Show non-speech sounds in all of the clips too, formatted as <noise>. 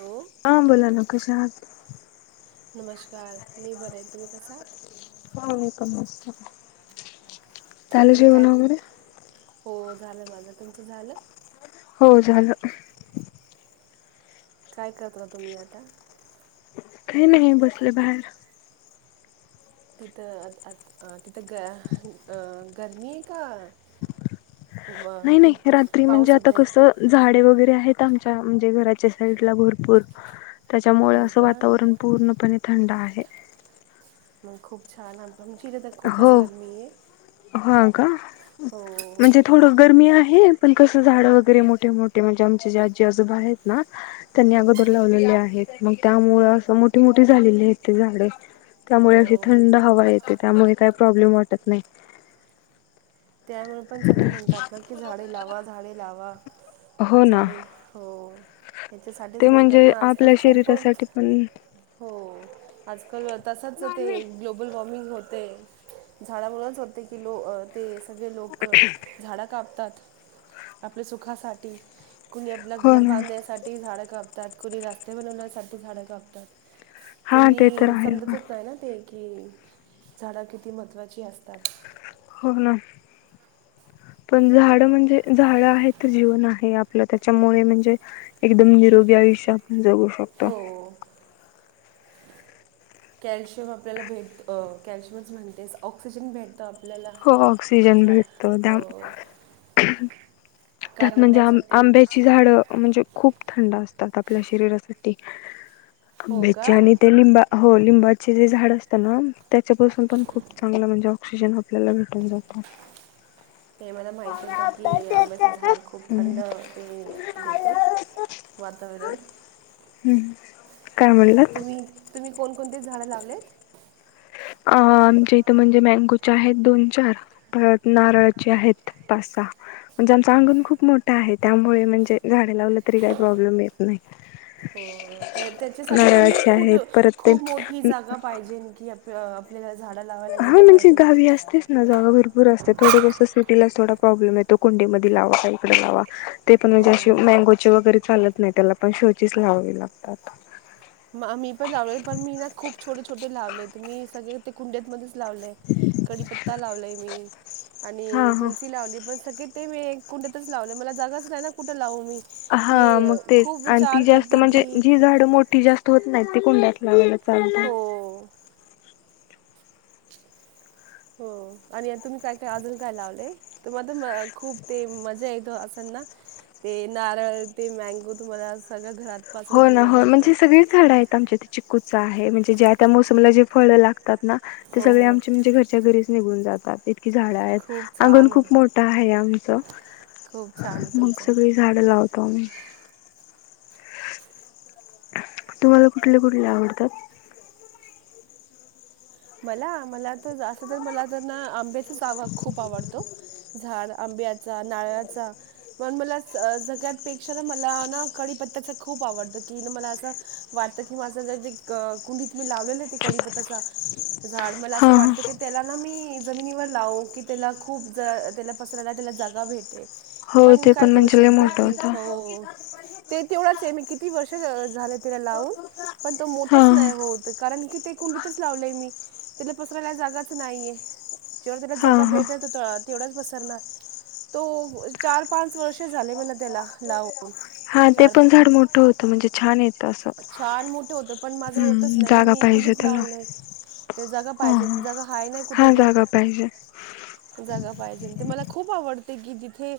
Hello ह बोला ना कशा आहात? <unintelligible> मी बरे तुम्ही कसे आहात? <unintelligible> झालं आणि जेवण काय वगैरे हो झालं माझं, तुमचं झालं? हो झालं काय करता तुम्ही आता? काही <inaudible> नाही बसले बाहेर तिथं अ तिथं ग अं गर्मी आहे का? व- नाही ते नाही रात्री म्हणजे पाऊस आता होते कस झाडे वगैरे आहेत आमच्या म्हणजे घराच्या साईडला भरपूर त्याच्यामुळे हो असं का वातावरण पूर्णपणे. थंड आहे. <inaudible> मग खूप छान आहे की. आमची इथे तर हो खूपच गरमी हा का? हो म्हणजे थोड गरमी आहे पण कस झाड वगैर. वगैरे मोठे मोठे म्हणजे आमचे जे आजी आजोबा आहेत ना त्यांनी अगोदर लावलेले आहेत मग त्यामुळे असं मोठीे मोठी झालेली आहेत ते झाडे. <inaudible> त्यामुळे अशी हो थंड हवा येते. काय प्रॉब्लेम वाटत नाही. त्यामुळे पण सगळे म्हणतात. ना की झाडे लावा, झाडे लावा. <inaudible> हो ना झाडे हो हयाच्यासाठीच ते म्हणतात म्हणजे ना आजकाल आपल्या खूप शरीरासाठी पण हो आजकाल तसंच ते ग्लोबल वॉर्मिंग होत. ते झाडामुळेच होते की लो ते सगळे लोक झाडं कापतात. <inaudible> आपल्या सुखासाठी कुणी आपलं हो घर ना बांधण्यासाठी झाडं काप त्यात कोणी रस्ते बनवण्यासाठी झाडं कापतात हा ते तर कोणी आहे बा समजतच नाही ना ते की झाडं किती महत्त्वाची असतात हो ना <inaudible> पण झाड म्हणजे झाड आहे तर जीवन आहे आपलं त्याच्यामुळे म्हणजे एकदम निरोगी आयुष्यात जगू शकता हो कॅल्शियम आपल्याला भेट कॅल्शियमच म्हणते ऑक्सिजन भेटतात. हो ऑक्सिजन भेटतो दम त्यात कार्बन म्हणजे आं डायऑक्साईड ते आंब्याची झाड म्हणजे खूप थंड असतात आपल्या शरीरा सुट हो आंब्याची का आणि ते लिंबा हो लिंबाचे जे झाड असत ना त्याच्यापासून पण खूप चांगलं म्हणजे ऑक्सिजन आपल्याला भेटून जातो हे मला माहीत होतं की आंब्याचं झाड खूप थंड हम्म ते देतो वातावरण काय म्हणलात तुम्ही तुम्ही कोण कोणती झाडं लावलेत अ आमच्या इथं म्हणजे मँगोचे आहेत दोन चार परत नारळाचे आहेत पाच सहा म्हणजे आमचं अंगण खूप मोठं आहे त्यामुळे म्हणजे झाडे लावलं तरी काही प्रॉब्लेम येत नाही हो त्या त्याच्यासाठी पण ना नारळाचे खुट आहेत परत ते खूप मोठी जागा पाहिजे की आप ह <inaudible> हा म्हणजे गावी असतेच ना जागा भरपूर असते थोडस सिटीला थोडा प्रॉब्लेम येतो कुंडी मध्ये लावा का इकडे लावा ते पण म्हणजे अे हो. मँगोचे वगैरे चालत नाही त्याला पण शोध लावी लागतात म- मी पण लावले पण मी ना खूप छोटे छोटे लावले तर मी सगळे ते कुंड्यामध्ये कपता लावलय मी हा आणि हा तु लावली पणग ते मी कुठेतच लावले मला जागाच नाही ना कुठं लावून हा मग तेच आणि ती जास्त करते म्हणजे की जी झाड मोठी जास्त होत नाही ते कुंड्यात लावला का ना हो हो आणि आता तुम्ही काय काय अजून काय लावलंय तुम्हाला तर खूप ते मजा येत असलना ते नारळ ते मँगो तुम्हाला सगळ्या घरात हो पासून ना तुम्हाला हो भेटतंय म्हणजे सगळीच झाड आहेत आमच्या इथे चिकू आहे म्हणजे ज्या त्या मोसमला जे फळ लागतात ते हो सगळे हो आम म्हणजे घरच्या घरी निघून जातात झाड खूप आहेत आंगण छान आहे खूप मोठं आहे आमचं खूप छान आहे मग तुमचं सगळी झाडं लावत तम तुम्हाला कुठले कुठले आवडतात मला मला तर अस मला आंब त जावा खूप आवडतो झाड आंब्याचा नाळ्याचा म्हण मला सगळ्यापेक्षा ना मला ना कढीपत्ताच खूप आवडत कि ना मला असं वाटत कि माझं जरे कुंडीत मी लावलेलं ते कीपत्ताचा झाड मला असं हा हा वाटतं की त्याला ना मी जमिनीवर लाव की त्याला खूप त्याला पसरायला त्याला जागा भेटे हो पण ते काय करू म्हणजे लय शकते मोठं की होतं हो ते तेवढाच आहे मी कि किती वर्ष झालं तिला लावून पण तो हा मोठंच नाही होत कारण की ते कोणीलीतच लावलंय मी तिला पसरायला जागाच नाहीये. जेववर त्याला हा जागा हा. भेट द तो तळत तेवढाच पसरणार तो चार पाच वर्ष झाले मला त्याला लाव हा ते पण झाड मोठं होतं म्हणजे छान येत. छान मोठं होत पण माझं होतच हम्म नाही, ना जागा मी पाहिजे कुंडीत त्याला. लावलंय ते जगा हा पाहिजे हा. जगा हाय नाही, कुठे हा पण जागा पाहिजे जगा पाहिजे ते मला खूप आवडत. ते की जिथे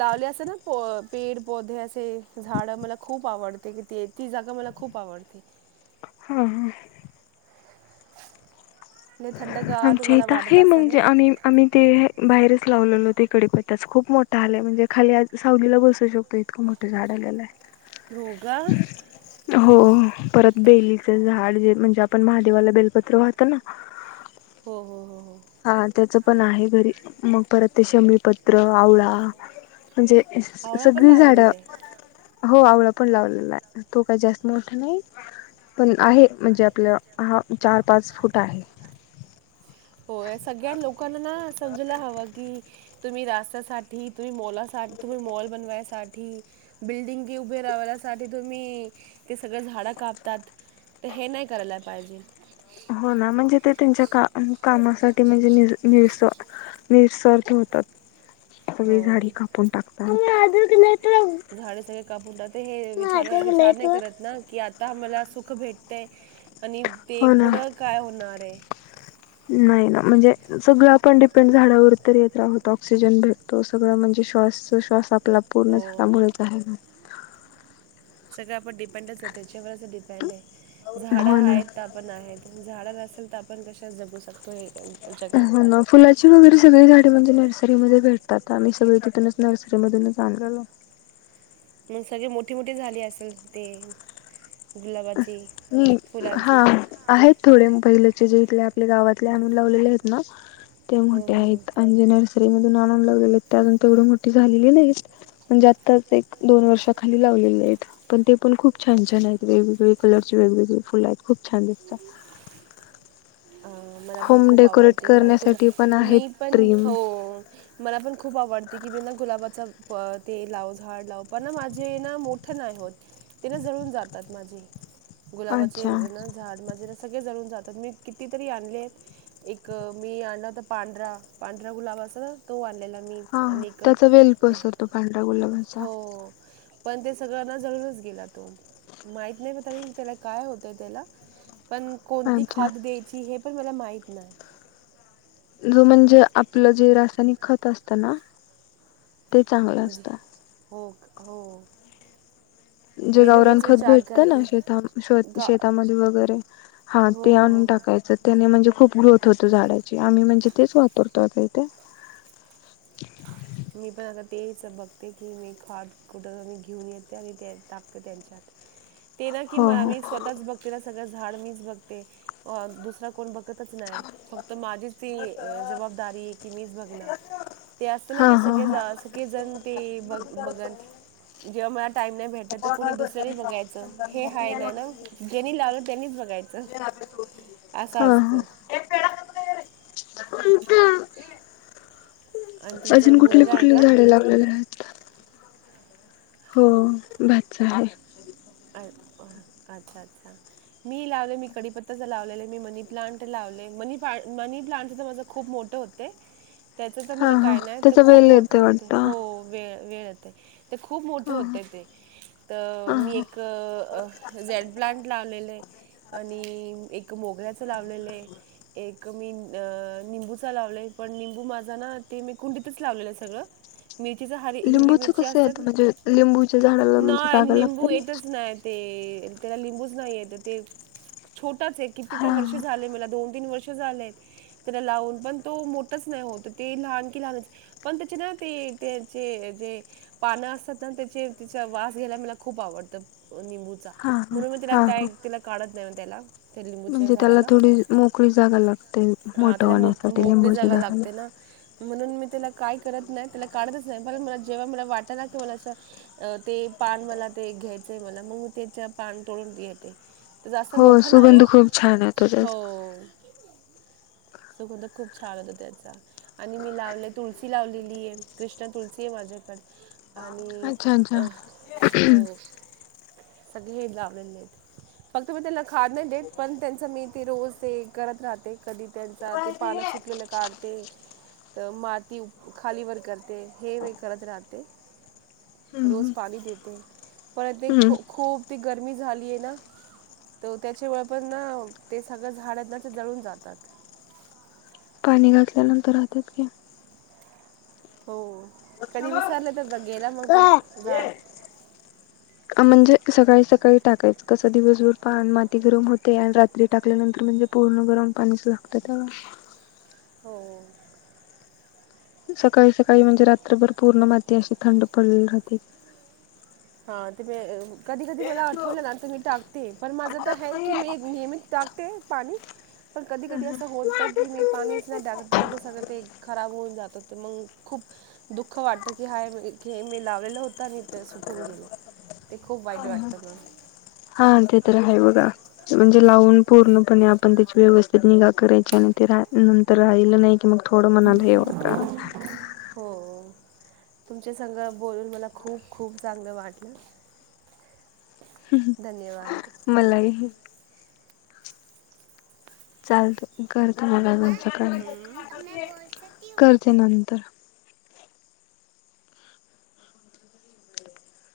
लावले असं ना प पेड पौधे असे झाडं मला खूप आवडते की ते ती जागा मला खूप आवडते. हा हा. नाही थंडगार आमच्या तुम्हाला इथ वाटत आहे असेल ना मगजे आम्ही आम्ही ते बाहेरच लावलेलोते इकडेप त्याच खूप मोठा आलाय म्हणजे खाली आज सावलीला बसू शकतो इतकं मोठं झाड आलेलं आहे. योगा हो परत बेलीच झाड जे म्हणजे आपण महादेवाला बेलपत्र वाहत ना हो, हो, हो, हो. हा त्याच. पण आहे. घरी मग परत ते शमी पत्र आवळा. म्हणजे आवळा पण सगळी लावलेला झाडं आहे हो आवड ण लालेला तो काहीत मोठ नाही पण आहे म्हणजे आप हा च पाच फूट आहे. हो सगळ्या लोकांना समजला हव की तुम्ही रास्त्यासाठी तुम्ही मोला सा तुम्ही मॉल बनवायसाठी बिल्डिंगे उभे राण्यासाठी तुम्ही ते सगळ झाडं कापतात तर हे नाही करायला पाहिजे. हो ना म्हणजे, ते त्यांच्या कामासाठी म्हणजे निस निस्वर्थ होतात. सगळी झाडी हो कापून टाकतात. <inaudible> झाडे सगळे कापूनात हे विचार विचार नाही. करत ना की आता मला सुख भेट ते. आणि ते हो ना पुढं काय होणार आहे. नाही, ना म्हणजे सगळं आपण डिपेंड झाडावर तर येत राहोत ऑक्सिजन भेटतो सगळं म्हणजे श्वास श्वास आपला पूर्ण हो झाडामुळेच आहे का. सगळं आपण डिपेंडच त्या त्याच्यावरच डिपेंड आहे ना झाड हो ना. आहेत. पण म्हणून आपण झाड नसेल तर आपण कशाच जगू शकतोय. हो ना फुलाची वगैरे सगळी झाडे म्हणजे नर्सरीमध्ये भेटतात आम्ही सगळी तिथूनच नर्सरी मधूनच जा मग सगळे मोठे मोठे झाले असेल ते गुलाबात म हा आहेत थोडे पहिले इथले आपल्या गावातले आणून लावलेले आहेत ना ते हो मोठे हो हो आहेत <inaudible> मून आणून लावलेले आहेत त्या अजून तेवढ मोठी झालेली नाहीत म्हणजे आत्ताच एक दोन वर्षाखाली लावलेले आहेत पण ते पण खूप छान छान आहेत वेगवेगळे कलरची वेगवेगळी फुलं आहेत खूप छान दिसतात अ मला पण होम खूप डेकोरेट आवडते की ना गु करण्यासाठी पण मी आहेत पण ट्रीम हो मला पण खूप आवडते की मी ना गुलाबाचा ते लाव झाड लाव पण ना माझे ना मोठं नाही होत ते ना जळून जातात माझे गुलाबाचे अच्छा ना झाड म्हणजे सगळे जण <inaudible> कितीतरी आणले आहेत एक मी आणलं होत पांढरा पांढरा गुलाब अस तो आणलेला मी हा अनेक त्याचा वेल पसरतो पांढरा गुलाबाचा हो पण ते सगळंना जळूनच गेला तो माहित नाही पता त्याला काय होतय त्याला पण कोणती अच्छा खाद देईल हे पण मला माहित नाही म्हणजे जे आपलं जे रासायनिक खत असत ना ते चांगलं जे असतं हो क- हो जे मी तर गावरान हेच खत विचार भेटतं ना करते श गा शेतामध्ये वगैरे हा हो ते हो हो आणून हो टाकायचं त्याने म्हणजे खूप ग्रोथ होतो झाडाची आम्ही म्हणजे तेच वापरतो आता इथे मी पण आता तेच बघते की मी खाद कुठं मी घेऊन येते आणि ते टाकते त्यांच्यात ते ना की हो मला हो मी स्वतःच बघतीना सगळच झाड मीच बघते दुसरा कोण बघ नाय फक्त माझीच ती जबाबदारी आहे की मीच बघणार ना हा कि हा सगळे ह सगळे जण ते ब बघन जेव्हा <inaudible> तर हा कोणी दुसऱ्याने बघायचं हे हाय नाही ना ज्यांनी लावलं त्यांनीच बघायचं असं हा असतं <inaudible> <inaudible> आणि तुमचा अजून कुठली मुलगा आहे कुठली का झाडे लागलेली आहेत हो भाचा आहे अ- अच्छा अच्छा मी लावले मी कढीपत्त्याच लावलेलं मी मनी प्लांट लावले म मनी प्लांट तर माझ खूप मोठ होते. त्याच तर हा मला हा काय नाही तर त्याचा खूप वेल मोठे येते होते वाटत हो वेळ वेळ येतय ते खूप ह मोठे होते ते तर ह मी ह एक झेड प्लांट लावलेले आणि एक मोगऱ्याच लावलेलं एक मी निंबूचा लावलोय पण निंबू माझा ना ते मी कुंडीतच लावलेलं आहे सगळं मिरचीचं हरी हिरवी लिंबूच मिरची कस असतात येत ना म्हणजे लिंबूच्या झाडाला म्हणजे नाही जागा लिंबू लागते येतच नाही ते त्याला लिंबूच नाही य ते छोट किती हा तर वर्ष झाले मला दोन तीन वर्ष त्याला लावून पण तो मोठच नाही होत ते लहान की लहानच पण त्याचे ना ते त्याचे जे पानं असतात ना त्याचे त्याचा वास घ्यायला मला खूप आवडतं निंबूचा हा हा म्हणून मी तिला हा हा त्या तेला काढत त्याला त्या लिंबूच्या म्हणजे त्याला झाडाला थोडी मोकळी जागा लागते हा मोठं त्याला मोठ होण्यासाठी मोकळी लिंबाच्या जागा झाडाला लागते ना म्हणून मी त्याला काय करत नाही त्याला काढतच नाही पण मला जेव्हा मला वाट ना की मला असं ते पान मला ते घ्या मला मग मग त्याच्या पान तोळून येते जास्त हो मोठं नाही सुगंध होत खूप छान येतो हो त्याचा. सुगण तर खूप छान होता त्याचा आणि मी लावले तुलसी लावलेली आहे कृष्ण तुलसी आहे माझ्याकडे आणि अच्छा अच्छा अं, हो सगळे लावलेले फक्त मी त्यांना खाद नाही देत पण त्यांच मी ते रोज ते करत राहते कधी त्यांचा ते पाना सुटलेलं काढते तर माती खालीवर करते हे मी करत राहते हम्म रोज पाणी देते पर ते हम्म खू खूप गरमी झालीय ना तर त्याच्या मुळे पण ना ते सगळ झाड आहेत ना ते जळून जातात पाणी घातल्यानंतर राहतात की हो कधी विसरलं तर बग गेला मग तो काय? झाड म्हणजे सकाळी सकाळी टाकायचं कस दिवसभर पा माती गरम होते आणि रात्री टाकल्यानंतर म्हणजे पूर्ण गरम पाणीच लागत त्या हो सकाळी सकाळी म्हणजे रात्रभर पूर्ण माती अशी थंड पडली राहते हा ते म कधी कधी मला आठवलं ना तर मी टाक ते पण माझं की मे नियमित टाकते पाणी पण कधी कधी असं होतं की मी पाणीच नाही टा टाकत नंतर सगळं ते खराब होऊन जातते मग खूप दुःख वाटत की हाय हे मी लावलेलं होत आणि ते सुकून गेलं ते खूप वाईट वाटतं म हा ते तर आहे बघा म्हणजे लावून पूर्णपणे आपण त्याची व्यवस्थित निगा करायची आणि ते नंतर राहिलं नाही कि मग थोडं मणाला हे होत हो तुमच्या संग बोलून मला खूप खूप चांगलं वाटलं. धन्यवाद. मलाही. चालत. करते. मला दोन, चार काम आहे करते नंतर.